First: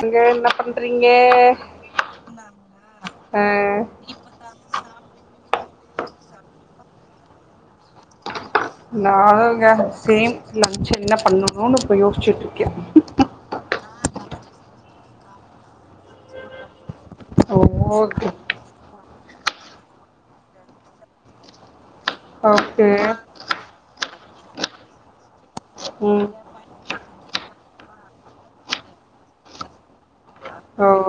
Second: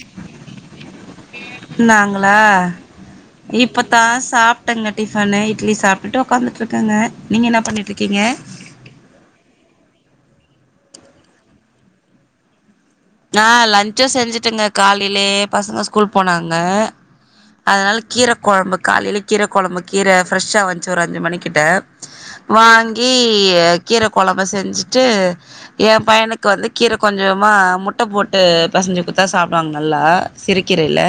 அங்க என்ன பண்றீங்க ஆ இப்பதா சாப் ட்டங் கட்டி சொன்ன இட்லி சாப்டுட்டு உக்காந்துட்டு இருக்கங்க நீங்க என்ன பண்ணிட்டு இருக்கீங்க நானுங்க சேம் லன்ச் என்ன பண்ணணுனு இப்ப யோசிச்சுட்டு இருக்கே ஆ லன்சு செஞ்சுட்டுங்க காலையிலயே பசங்க ஸ்கூல் போனாங்க அதனால ஓகே கீர கொழம்பு காலையில கீர கொழம்பு கீர ஃப்ரெஷ்ஷா வந்துச்சு ஒரு அஞ்சு மணிக்கிட்ட ஓகே வாங்கி கீர கொழம்ப செஞ்சுட்டு எ ம் பையனுக் க்கு வந்து கீர கொஞ்சமா முட்ட போட்டு பெசஞ்சு குடுத்தா சாப்டுவாங்க நல்லா சிறு ஓ கீரையில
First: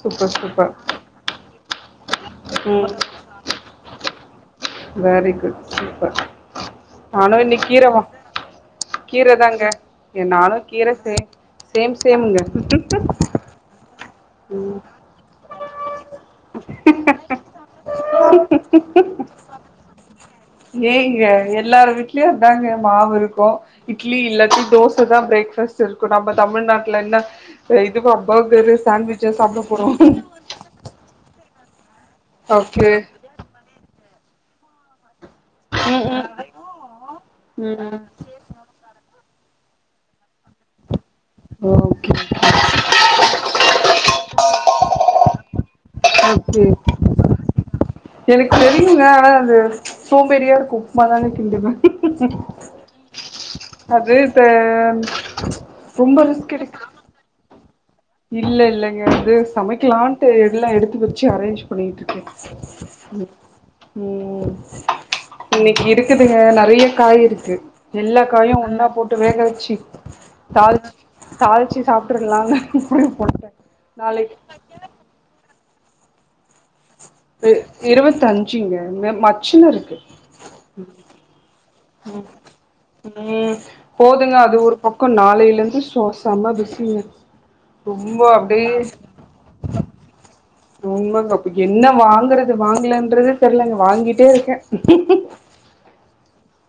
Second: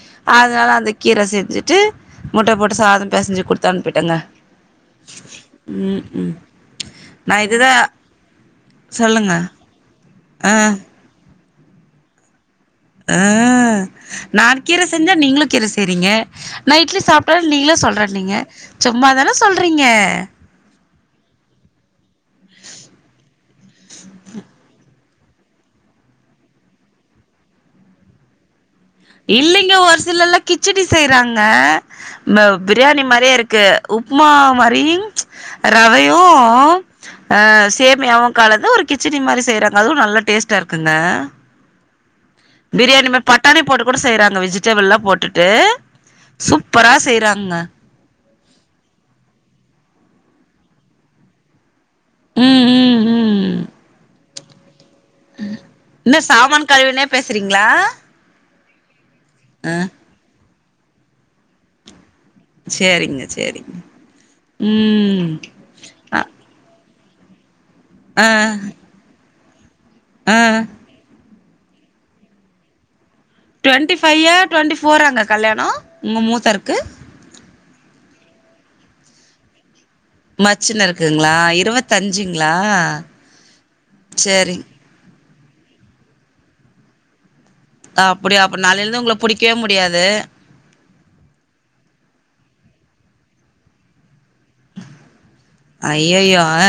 சூப்பர் அதனால சூப்பர் அந்த கீர செஞ்சுட்டு முட்ட போட்ட ம் சாத பெசஞ்சு குடுத்து அனுப்பிட்டேங்க வெரி குட் சூப்பர் நா ஆனு இன்னைக்கி இதுதா கீர வா சொல்லுங்க கீரதாங்க என் ஆ நானு கீர சே சேம் சேமுங்க அ நா ம் கீர செஞ்சா நீங்களு கீர செய்றீங்க நான் இட்லி சாப்ட நீங்களே சொல்ற நீங்க சும்மாதான சொல்றீங்க ஏங்க எல்லாரு வீட்லயு அதாங்க மாவு இருக்கு இட்லி இல்லாட்டி தோச தா பிரேக் ஃபாஸ்ட் இருக்கு நம்ம தமிழ்நாட்டுல என்ன இதுப்ப பர்கரு சாண்ட்விச்சா சாப்ட இல்லைங்க போறோ ஒரு சிலர்லா கிச்சடி செய்றாங்க ஓகே பிரியாணி மாரியே இருக்கு உப்மா மாரி ரவையு ம் அ ம் ம் சேமியாவு கலந்து ஒரு கிச்சடி மாரி செய்றாங்க அதுவு நல்லா டேஸ்டா இருக்குங்க ஓகே பிரியாணி மாரி பட்டாணி போட்டு கூட செய்றாங்க வெஜிடபுள்லா போட்டுட்டு ஓகே சூப்பரா செய்றாங்க எனக்கு தெரியுங்க ஆனா அது சோம்பேறியா இருக்கு உப்மா தானுங்க கிண்டுவ ம் ம் ம் அது தே என்ன சாமான் கழிவினே பேசுறீங்ளா இல்ல இல்லங்க அது சமைக்கலான்ட்டு எல்லா எடுத்து வச்சு அரேஞ்சு பண்ணிட்டு சேரிங்க இருக்கே சேரிங்க உ ம் இன்னைக்கு இருக் அ இருக்குதுங்க நெறய காய் இருக்கு எல்லா ஆ காயு ஒன்னா போட்டு வேக வச்சு ஆ தாளிச் தாளிச்சி சாப்டுருலால போட்ட டுவெண்டி ஃபையா டுவெண்ட்டி ஃபோரா அங்க கல்யானோ உங்க மூத்தாருக்கு அ இருபத் அஞ்சுங்க மச்சினருக்கு மச்சினருக்குங்ளா இருபத்தஞ்சுங்ளா சரிங் பக்க நாளையில இருந்து சொ செம பிசிங்க ரொம்ப அப்டியா அப்ற அப்டியே நாளையிலந்து உங்கள புடிக்கவே முடியாது உண்மங்க அப்ப என்ன வாங்குறது வாங்கலன்றத தெரிலங்க வாங்கிட்டே இருக்க ஐயயோ அ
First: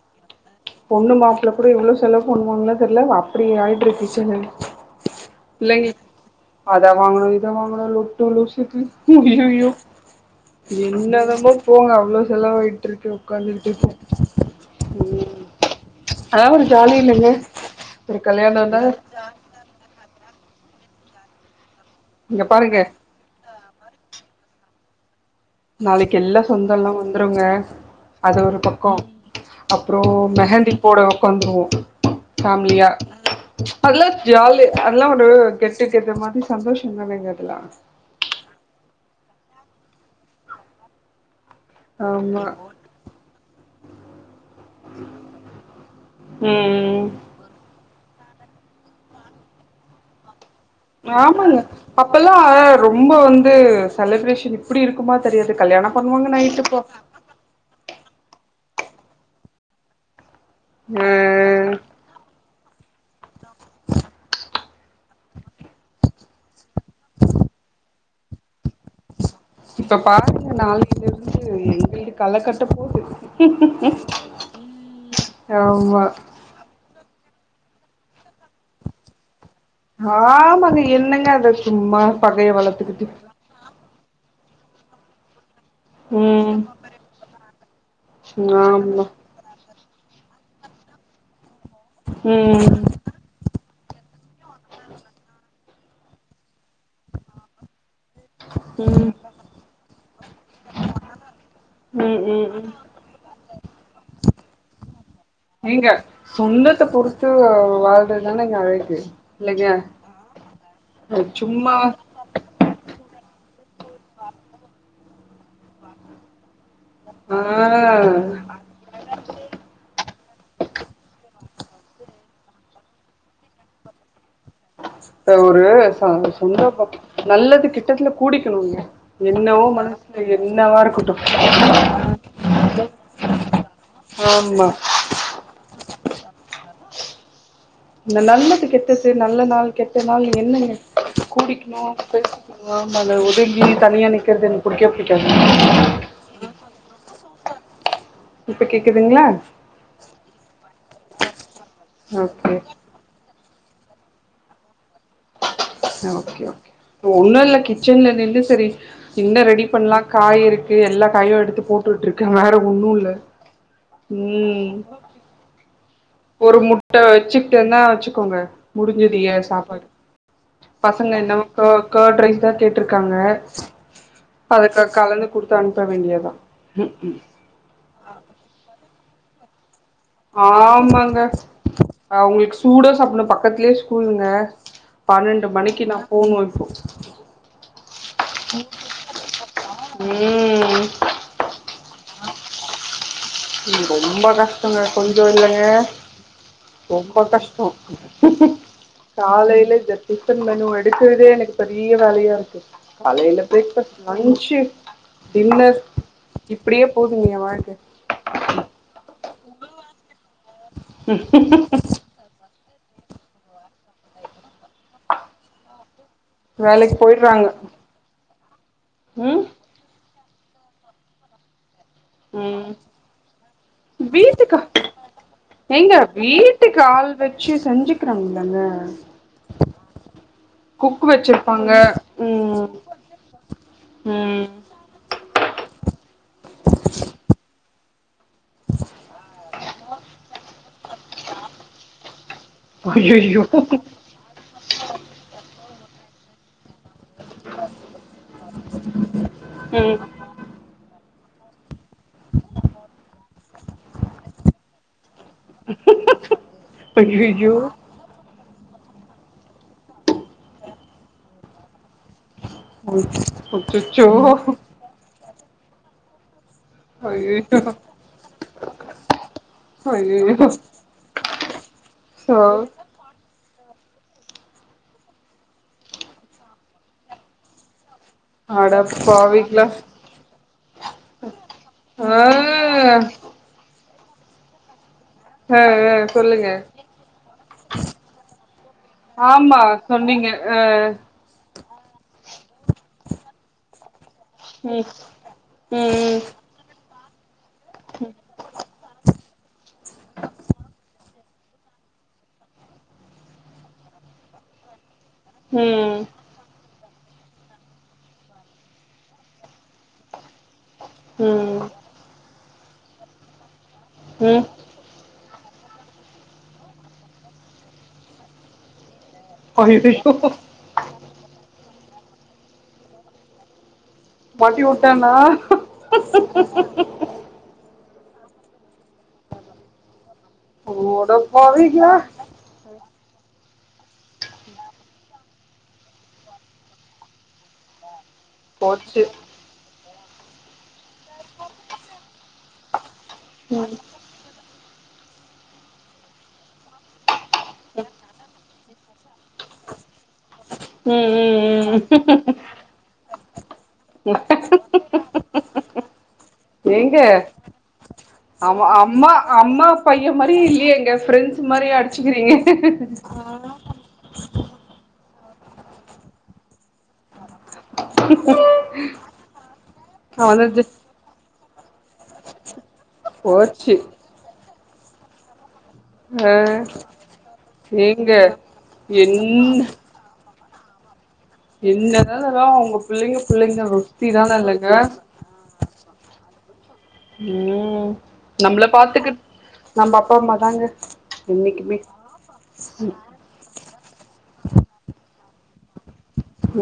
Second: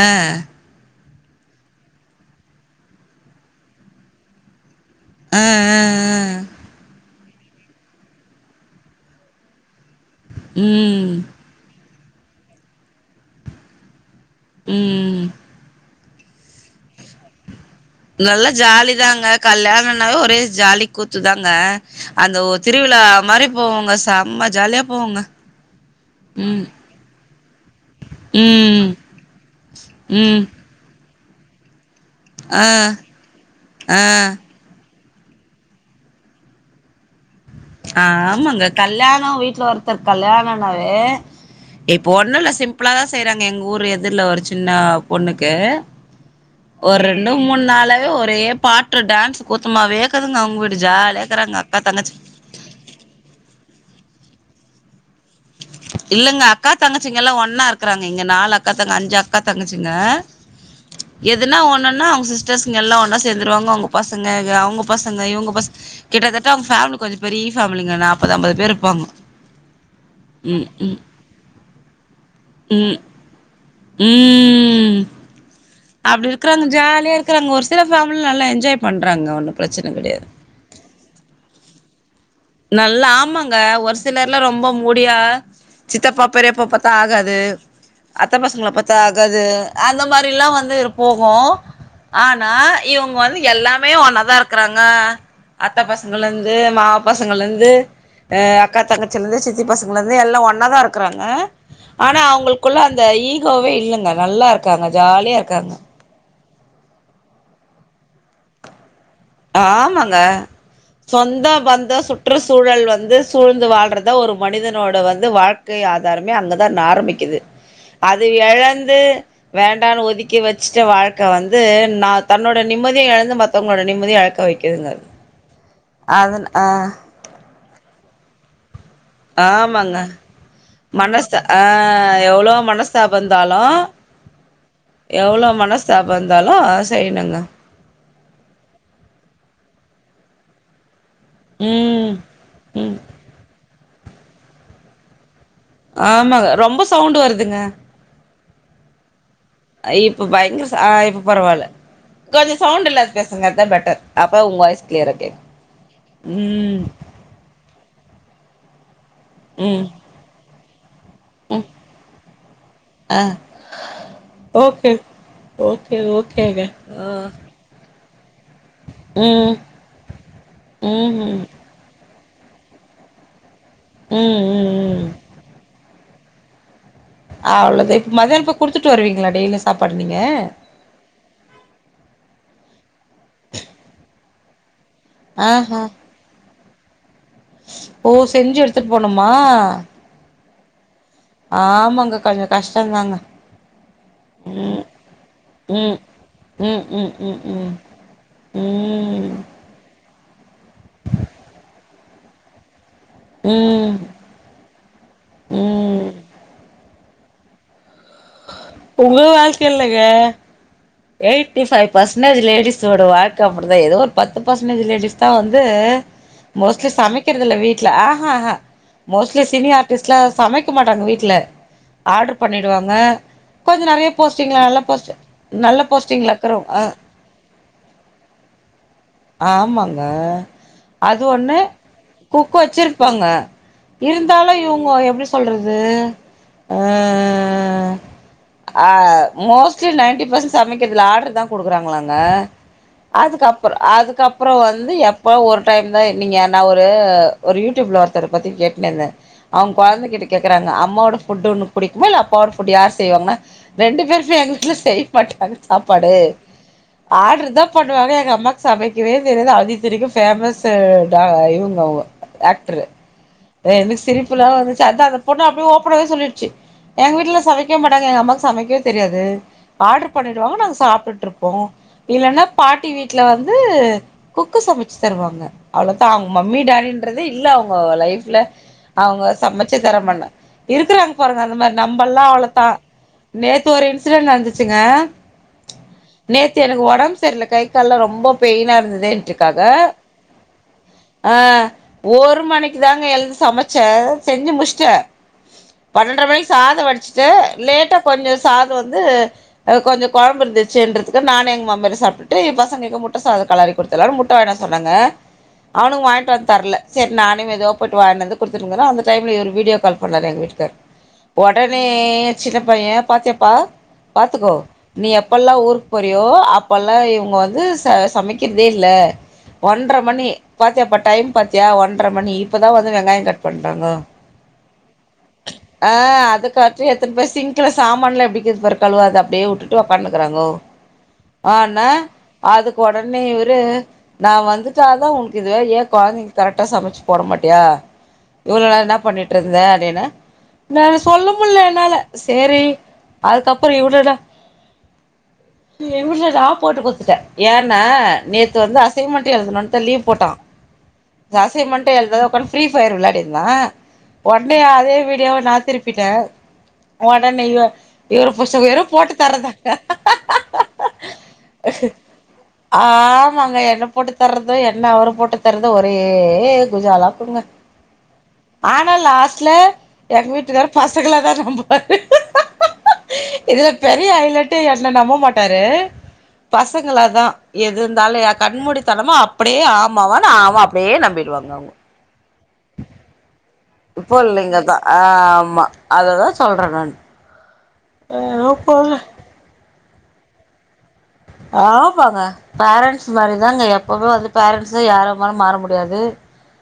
பொண்ணு மாப்பிள்ள கூட இவ்ளோ செலவு பண்ணுவாங்கன் தெரில அப்டி ஆயிட்ருக்கு செலவு ஆ ஆ இல்லங்க ஆ அத வாங்கனு அத வாங்கனு லொட்டு லொசுக்கு ஐயயோ ம் என்னதமோ போங்க அவ்ளோ செலவாகிட்டு இருக்கு உக்காந்துட்டு இருக்க ம் ம் அதல்லா ஒரு ஜாலி இல்லங்க ஒரு நல்ல கல்யாணோனா ஜாலி தாங்க கல்யாணனாவே ஒரே ஜாலி கூத்துதாங்க அந்த இங்க உ பாருங்க திருவிழா மாரி போவோங்க சம்மா ஜால்யா போவோங்க நாளைக் எல்லா ம். சொந்தலா வந்துருங்க அது ஒரு ம். பக்கோ அப்றோ ம். மெஹந்தி போட ஒக்காந்துருவோ ஆ. ஃபேம்லியா ஆ. அத்ல்லா ஒரு ஜாலி அதுல்லா ஒரு கெட் டூ கெத்த மாதி சந்தோஷதானங்க அதுல்லா அ ஆமாங்க கல்யாண வீட்ல ஒருத்தர் கல்யாணனாவே இப்ப ஆமா ஒன்னுல்ல சிம் ப்புளாதா செய்றாங்க எங்க ஊரு எதுர்ல ஒரு சின்ன பொண்ணுக்கு ஒர் ம் ரெண்டு மூண் நாளாவே ஒரே பாட்டு டான்ஸ் கூத் தும்மாவேக்குதுங்க அவுங் வீடு ஜால்யாக்குறாங்க அக்கா தங்கச்சி காவே ரொம்ப வந்து சலிப்ரேஷன் இப்டி இருக்குமா தெரியாது கல்யாண பண்ணுவாங்க இல்லங்க நைட்டு அக்கா போ தங்கச்சிங்க எல்லா ஒன்னா இருக்குறாங்க இங்க நாலு அக்கா தங்க அஞ்சு அக்கா தங்கச்சிங்க ஆ எதுனா ஒன்னுனா அவுங் சிஸ் டேஸ்ங்க எல்லாம் ஒன்னா சேந்துருவாங்கோ அவுங் பசங்க வெ அவுங்க பசங்க இவுங்க பஸ் கிட்டத்தட்ட அவுங்க ஃபேம்லி கொஞ்ச பெரிய ஃபேம்லிங்க நாப்பது ஐம்பது பேர்ருப்பாங்கோ இப்ப பாருங்க நாளைலுருந்து எங்கீடு களக்கட்ட ம் போது ஆமா இக்குறாங்க ஜால்ய இர்க்குறாங்க ஒரு சில ஃபேம்ல நல்லா என்ஜாய் பண்றாங்க ஒன்னு பிரச்சன கெடையாது ஆமாங்க என்னங்க அத சும்மா பகைய நல்ல வளத்துக்கிட்டு ஆமாங்க ஒரு சிலர்லா ரொம்ப மூடியா சித்தப்பா ம் பெரியப்பா பாத்தா ஆகாது அத்த பசங்ள பாத்தா ஆமா ஆகாது அந்த மாரில்லா வந்து இரு போகு ஆனா ம் இவுங் வந்து எல்லாமே ஒன்னாத் தா இர்க்குறாங்க அத்த பசங்குலந்து மாவ பசங்கலெந்து அ அக்கா ம் ம் தங்கச்சிலந்து சித்தி பசங்லந்து எல்லா ஒன்னாதா இர்க்குறாங்க ஆனா ம் ம் அவுங்குள்க்குள்ள அந் த ஈகோவே இல்லங்க நல்லா இருக்காங்க ஜாலியா இர் நீங்க சொந்தத்த பொறுத்து வாழ்றதானங்க அழகு இல்லைங்க ஆமாங்க சொந்த சும்மா பந்த சுட் ற்றுச்சூழல் வந்து சூழ்ந்து வாழ்றதா ஒரு மனிதனோட வந்து வாழ் கு ஆதார்மே அங்கதா நாரமிக்கிது அது ஆ எழந்து வேண்டானு ஒதுக்கி வச்ட்டு வாழ்க்க வந்து நா தன்னோட நிம்மத்யு எழந்து மத்தவுங்ளோட நிம்மதி அழக்க வெக்கிதுங்க அ ஒரு ச சொந்தப நல்லது கெட்டத்துல கூடிக்கிணுங்க என்னவோ ஆமாங்க மனசுல என்னவாருக்குட்டு மனச ஆ எவ்ளோ மனஸ்தாப இருந்தாலு ஆம்மா எவ்ளோ மனஸ்தாப் இந்தாலு அத செய்னுங்க இந்த நல்லது கெட்டது நல்ல நாள் கெட்ட நாள் என்ன நீங்க கூடிக்கிணும் ம் பேஸ் ம் ஆமால ஒதுங்கி தனியா நிக்கிறது எனக்கு புடிக்வே புடிக்காது ஆமாங்க ரொம்ப சவுண்டு வருதுங்க இப்ப கேக்குதுங்ளா அ இப்ப பயங்குர ச இப்ப பரவால்ல ஓகே கொஞ்ச சவுண்ட் இல்ல பேசுங்கர்த பெட்டர் அப்ப உங் வாய்ஸ் க்ளியரா கேக் ஓக்கே ஓகே உள்ளல்ல கிச்சன்ல நின்னு செரி இன்ன ரெடி ம் பண்லா காய் இருக்கு எல்லா காயு எடுத்து ம் போட்டுட்ருக்க வேற ஒன்னுல்ல ஆ ம் ஓக்கே ஓகேங்க அ டுனா வச்சுக்கோங்க முடிஞ்சுது ஏ சாப்பாடு ம் பசங்க ம் என்னமோ க கர்ட் ரைஸ் தா கேட்டுருக்காங்க ம் அது ம் கா ம் கலந்து குடுத்து அனுப்ப வேண்டியதா ம் ம் அவ்வளது இப்ப மதியாள போய் குடுத்துட்டு வருவீங்கள டெய்லி சாப்பாடு நீங்க ஆமாங்க அவுங்களுக்கு சூடா சாப்புணு பக்கத்துலே ஸ்கூலுங்க பனண்டு ஆஹா மணிக்கு நா போனு இப்போ ஓ செஞ்சு எடுத்துட்டு போனுமா ம் ஆமாங்க கொஞ்ச கஷ்டந்தாங்க ம் ரொம்ப கஷ்டோங்க ம் கொஞ்சோ இல்லங்க ம் ம் ம் ரொம்ப கஷ்டோ ம் ம் காலையிலே ஜர் டிஃபன் மெனு எடுக்கறதே எனக்கு பெரிய வேலையா இருக்கு காலையில ம் பிரேக்ஃபாஸ்ட் ம் லன்ச்சு டின்னர் ம் இப்டியே போதுங்க ஏ வாழ்க்க உங்க வாழ் க்கில்லங்க எயிட்டி ஃபைவ் பர்சன்டேஜ் லேடிஸோட வாழ்க்க அப்டிதா ஏதோ ஒரு பர்சன்டேஜ் லேடிஸ் தா வந்து மோஸ்ட்லி வேலைக்கு சமக்கறது போயிட்றாங்க இல்ல வீட்ல ஆஹா ஆஹா ம் மோஸ்ட்லி சினிமா டிஸ்ல்லா சமைக்க மாட்டாங்க வீட்ல ஆட்ரு ம் பண்ணிடுவாங்க கொஞ்சோ நறய போஸ்ட்டிங்கள நல்ல போஸ்ட்டு ஏங்க வீட்டுக்கு ஆள் வச்சு செஞ்சுக்கிறோ இல்லங்க ஆமாங்க அது ஒண்ணு வச்சிருப்பாங்க குக் ம் வச்சிருப்பாங்க ம் இருந்தாலு இவங்க எப்டி சொல்றது அ அ மோஸ்ட்லி நைன்டி சமக்கறதுல ஆடரு தா குடுக்குறாங்களாங்க ஐயையோ அதுக்கப்புறோ அதுக்கப் புறோ வந்து எப்போ ஒரு டைம் தா நீங்க நா ஒரு ஒரு யூட்யூப்பில ஒருத்தர பத்தி கேட்டுனு இருந்தே அவுங் ம் கொழந்த கிட்டே கேக்குறாங்க அம்மாவோடா ஃபுட் ஒன்னு புடிக்குமா இல்ல அப்பாவோட ஃபுட்டு யார் செய்வாங்கா ரெண்டு பேருமே எங்க வீட்ல செய் மாட்டாங்க சாப்பாடு ஆட்ரு ஐயையோ தா பண் ணுவாங்க எங்க அம்மாக்கு சமக்கவே தெரியது அதா இத்தனைக்கு ஃபேமஸு ட அ இவுங்க அவங்க ஆக்ட்ரு [inaudible] என சிரிப்புலா வந்துச்சு அதா அந்த பொண்ணு அப்டி ஓப்பனாவே சொல்லிருச்சு எங்க வீட்ல ஐயையோ சமைக்கே மாட்டாங்க எங்க அம்மாவுக்கு சமைக்கே தெரியாது ஆட்டு ஐயையோ பண்ணிடுவாங்க நாங்க சாப்ட்டுட்ருப்போ சோ இல்லன்னா பாட்டி வீ ட்ல வந்து குக்கு சமைச்சு தருவாங்க அவ்ளோ தா அவங்க மம்மி டாடின்றதே இல்ல அவங்க லைஃப்ல அவங்க அடப்பாவிங்களா சமச்சே தர மன்ன இருக்கறாங்க பாருங்க அந்த மாரி ஆ நம்பெல்லா அவ்ளோத்தா நேத்து ஒரு இன்சிடென்ட் நடந்துச்சுங்க அ அ நேத்து எனக்கு ஒடம்பு சரியில்ல கை கால்லா ரொம்ப பெயினா இருந்துதே ன்ட்ருக்காக நீங்க அ ஆ ஒரு மணிக்கு தா ங்க எழுந்து சமைச்ச செஞ்சு ம் முச்சிட்ட ம் பனண்டர மைக்கு சாத வடிச்சுட்டு லேட்டா கொஞ்சோ சாத வந்து அ கொஞ்சோ கொழம்பு இருந்துச்சேன்றது க்கு நானு எங்க மாம்மாரு சாப்ட்டுட்டு ஏ பசங்களுக்கு முட்ட சாத கலறி குடுத்தலானு முட்ட வாங்கினு வர சொன்னேங்க ம் அவனு வாங்கிட்டு வந்து தர்ல செரி நானே மெதுவா போய்ட்டு வாங்கிட்டு வந்து குடுத்துட்டு போனா அந்த டைம்ல இவரு வீடியோ கால் பண்ணாரு எங் வீட்டுகார் ம் ஒடனே சித்தப்பா ஏ பாத்தியாப்பா ம் பாத்துக்கோ நீ எப்பெல்லா ஊருக்கு போறியோ அப்பெல்லா இவுங்க வந்து ச சமக்கெற்தே இல்ல ஒன்றர ஐயையோ மணி பாத்தியாப்பா டைம் பாத்தியா ஒன்றர மணி இப்பதா வந்து வெங்காயோ கட் பண்றாங்கோ வண்டி ஓட்டானா இந்த இப்ப சிங்க்ல சாமான்லா எப்டி இக்குது பாரு கழுவாத அப்டியே உட்டுட் ட்டோ பண்ணுக்குறாங்கோ அட ஆனா பாவிங்களா அதுக்கு ஒடனே இவரு நா வந்துட்டா தா உங்களுக்கு இதுவே ஏ கொழந்தெக்கு கரக்ட்டா சமச்சு போட மாட்டியா இவ்ளோ நேர் என்ன போச்சு பண்ணிட்டு இருந்தே அப்டின்னு ன சொல்ல முடில என்னால சேரி அதுக்கப்பறோ ம் இவனுடா ஏ புள்ள நா போட்டு குடுத்துட்டே ஏன்னா நேத்து வந்து அஸ் அசைன்மென்ட்டே எழுதெனுன்ட்டு லீவ் போட்டான் ம் ம் ம் ம் மென்ட் எழுதாம ஒக்காந்து ஃப்ரீ ஃபயர் வெளையாட்டி இருந்தான் ஒட்னே அதே வீடியோவ நா திருப்பிட்டே எங்க ஒடனே இவ இவரு புடிச்சு அவன் வெறு அம்மா போட்டு அம்மா தர்றதாங்க பைய மாரி இல்லேயேங்க ஃப்ரெண்ட்ஸ் மாரி அடிச்சுக்கிறீங்க ஆமாங்க என்ன போட்டு தர்ரது என்ன அவரு போட்டு தரது ஒரே குஜாலா போங்க ஆனா லாஸ்ட்ல எங்க அவனது வீட்டுக்காரு ஃபஸ் பசங்கல தா நம்புவாரு இதுல போச்சு பெரிய ஐலட்டு என்ன நம்ப மாட்டாரு ஆ பசங்கள தா எது ஏங்க இருந்தாலு எ கண்மூடி தனமா அப்பிடே என்ன ஆ அம்மாவான்னு அவ அப்டியே நம்பிடுவாங்க அவு என்ன தா இருந்தாலு உங்க புள்ளெங்க புள்ளெங்க தா புள்ளெங்க தா ஆ ஆமா அததா சொல்றே நானு ம் ஏதோ நம்மள போங்க பாத்துக்கிட் நம்ம அப்பா அம்மா தாங்க என்னைக்குமே ஆமாங்க பேரண்ட்ஸ் மாரிதாங்க எப்பவு வந்து பேரன்ட்ஸ் யாரம்மாலு மாற முடியாது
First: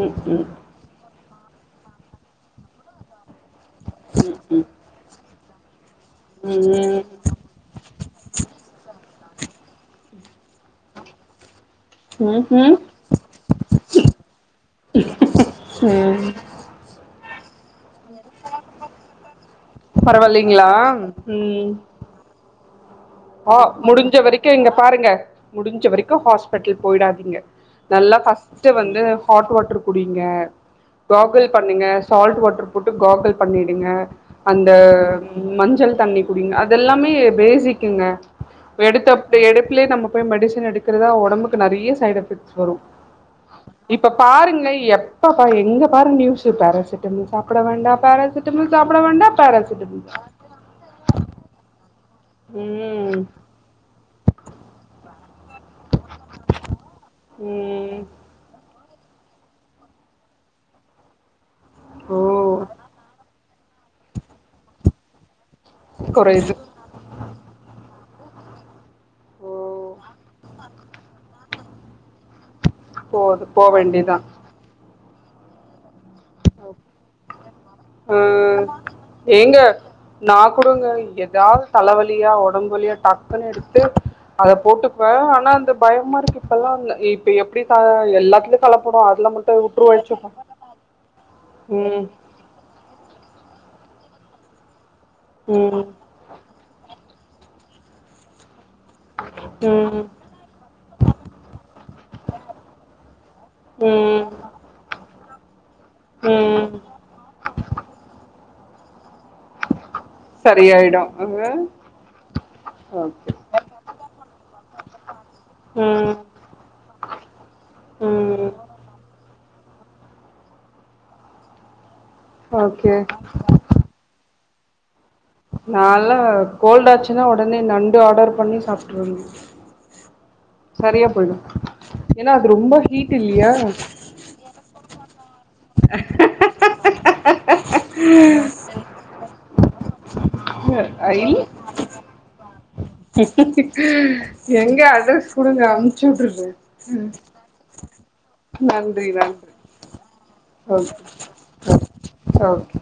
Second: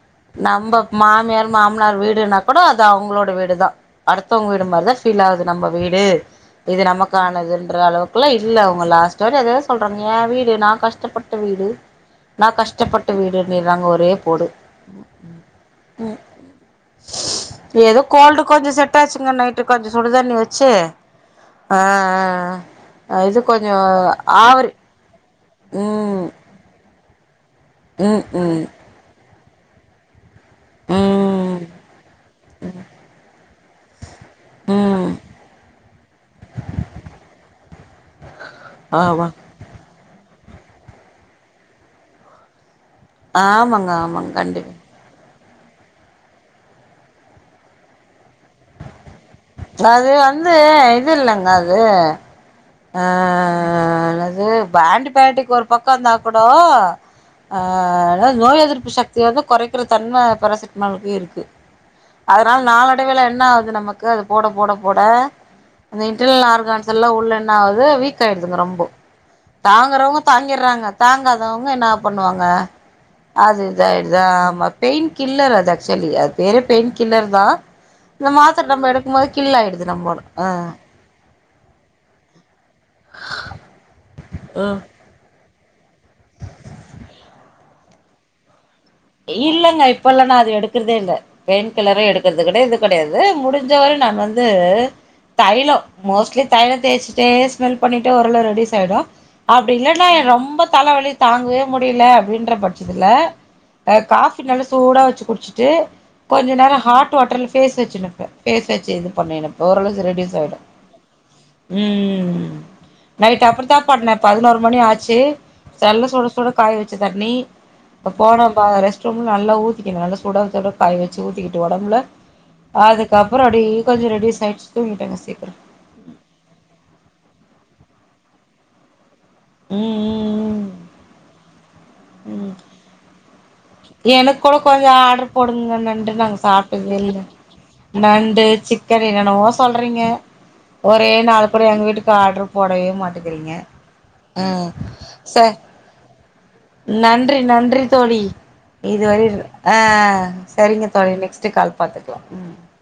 ம் ம் நம்ப மாமியார் மாமனார் வீடுனாக் கூட அது அவ்ங்களோட வீடுதா அடுத்தவங்க ம் வீடு மாரிதா ஃபீல் ஆகுது நம்ம வீடு இது ம் நமக்கானதுன்ற அளவுக்கெல்லா இல்ல அவ்ங்க லாஸ்டா எதையோ சொல்றாங்கே இது ஏ வீடு நா கஷ்டப்பட் ட வீடு ம் ம் ட்ட வீடுன்னுகிறாங்க ஒரே போடு ம் எதோ கோல்டு கொஞ்சொ செட் ஆய்டுச்சுங்க நைட்டு கொஞ்சொ சுடுதண்ணி பரவாயில்லைங்களா வெச்சு ம் ஆ ஆ இது ஓ கொஞ்சோ முடுஞ்ச வரைக்கு இங்க ஆவரி பாருங்க முடுஞ்ச வரைக்கு ம் ஹாஸ்பிட்டல் போய்டாதீங்க நல்லா ம் ம் ஃபஸ்ட்டு வந்து ஹாட் வாட்டர் குடிங்க காகுள் ம் பண்ணுங்க சால்ட் வாட்ரு போட்டு காகுள் பண்ணீடுங்க அந்த ம் மஞ்சள் தண்ணி குடிங்க அதெல்லாமே பேசிக் கிங்க வெடுத்த ஆமா அப்டி எடுப்ல்லே நம்ம போய் மெடிசன எடுக்குறதா ஒடம்புக்கு நறயா சைட் எஃபெக்ட்ஸ் வரு ஆமாங்க இப்ப ஆமாங்க பாருங்க கண்டிப்பா எப் ப்பாப்பா எங்க பாரு நியூஸு பேராசிட்டமல் சாப்பட வேண்டா பேராசிட்டமல் சாப்பட வேண்டா பேராசிட்டமல் அது வந்து இது இல்லெங்க அது ம் அ அது என்னது ஆண்ட்டிபயாடிக் ஒரு பக்கோ இருந்தா கூடோ ஆ ம் ஆ அதாது நோய் எதிர்ப்பு சக்திய வந்து கொறக்கிற தன்ம பேராசிட்டமால்க்கு இருக்கு ஓ அதனால நாளடைவேள என்ன ஆகுது நமக்கு அது போட போட போட அந்த இன்டெர்னல குறையுது ஆர்கான்ஸ் எல்லா உள்ள என்னாவது வீக் ஆயிடுதுங்க ரொம்போ ஓ தாங்குறவங்க தாங்கிறாங்க தாங்காதவங்க என்ன பண்ணுவாங்க போது அது போ வேண்டியதா இதாயிடுதா ஆமா பேயின் கில்லர் அது அக்சோலி அது பேரு பெயின் கில்லர் தான ஆ இந்த மாத்திர நம்ம எடுக்கும் போது ஏங்க கில்ல ஆயிடுது நம்மோட நா அ கூடங்க ஏதாவது தலைவலியா உடம்பு வலியா டக்குன்னு எடுத்து அத ஆ போட்டுப் ஆனா அந்த பயமா இருக்கு இப்பல்லா இல்ல இப்ப எப்டி எல்லாத்துலிப் கலப்படோ அதுல மட்டு உட்டுவழிச்சி மா எடுக்கிறதே இல்ல பெயின் கில்லரு எடுக்கிறது கெடைய இது கெடையாது முடிஞ்ச வரை நான் வந்து தைலோ ம் மோஸ்ட்லி தலலோ தேய்சிட்டே ஸ்மெல் பண்ணிட்டு ஓரளவு ரெடிஸ் ஆயிரு அப்டி ம் இல்லன்னா என ரொம்ப தலைவலி தாங்கவே முடியல அப்டின்ற பட்சத்தில அ ம் காபி நல்லா சூடா வச்சி குடிச்சிட்டு கொஞ்ச ம் நேரோ ஹாட் வாட்டர்ல பேஸ் வச்சின்டு இருப்பே இது பண்ணிணப் ஓரளவு ரெடியூஸ் சரியாயிடு ஓகே ம் ம் ம் நைட் அப்டிதா படுனே பதினோரு மணி ஆச்சி செல்ல ம் சுட சுட காய் வச்ச தண்ணி இப்ப ம் போனப் பாக ரெஸ்ட்ரூம்ல நல்லா ஊத்திக்கினு நல்ல சுட சுட காய் வச்சி ஊத்திக்கிட்டு உடம்புல ஓகே அதுக்கப்ரோ அப்படி கொஞ்சோ ரெடியூஸ் ஆச்சி தூங்கிட்டாங்க சீக்ரோ நான்ல்லா கோல்ட் ஆச்சின்னா உடனே நண்டு ஆர்டர் பண்ணி சாப்டுருவங்க ம் ம் சரியா போயிடு ஏனா ம் ம் அது ரொம்ப ஹீட் இல்லியா எனக்கு கூட கொஞ்சோ ஆர்டரு போடுங்க நண்டு நாங்க சாப்டதே இல்ல நண்டு சிக்கன் என்னென்னமோ சொல்றங்க ஒரே ஐ நாலு கூட எங்க வீட்டுக்கு ஆர்டரு போடவே மாட்டேக்கறீங்க எங்க அட்ரஸ் குடுங்க அமுச்சு உட்டுருது நன்றி நன்றி தோழி நன்றி இதுவரை நன்றி அ சரிங்க ஓகே தோழி நெக்ஸ்ட்ட் கால் பாத்துகிலா ஓகே ஓகே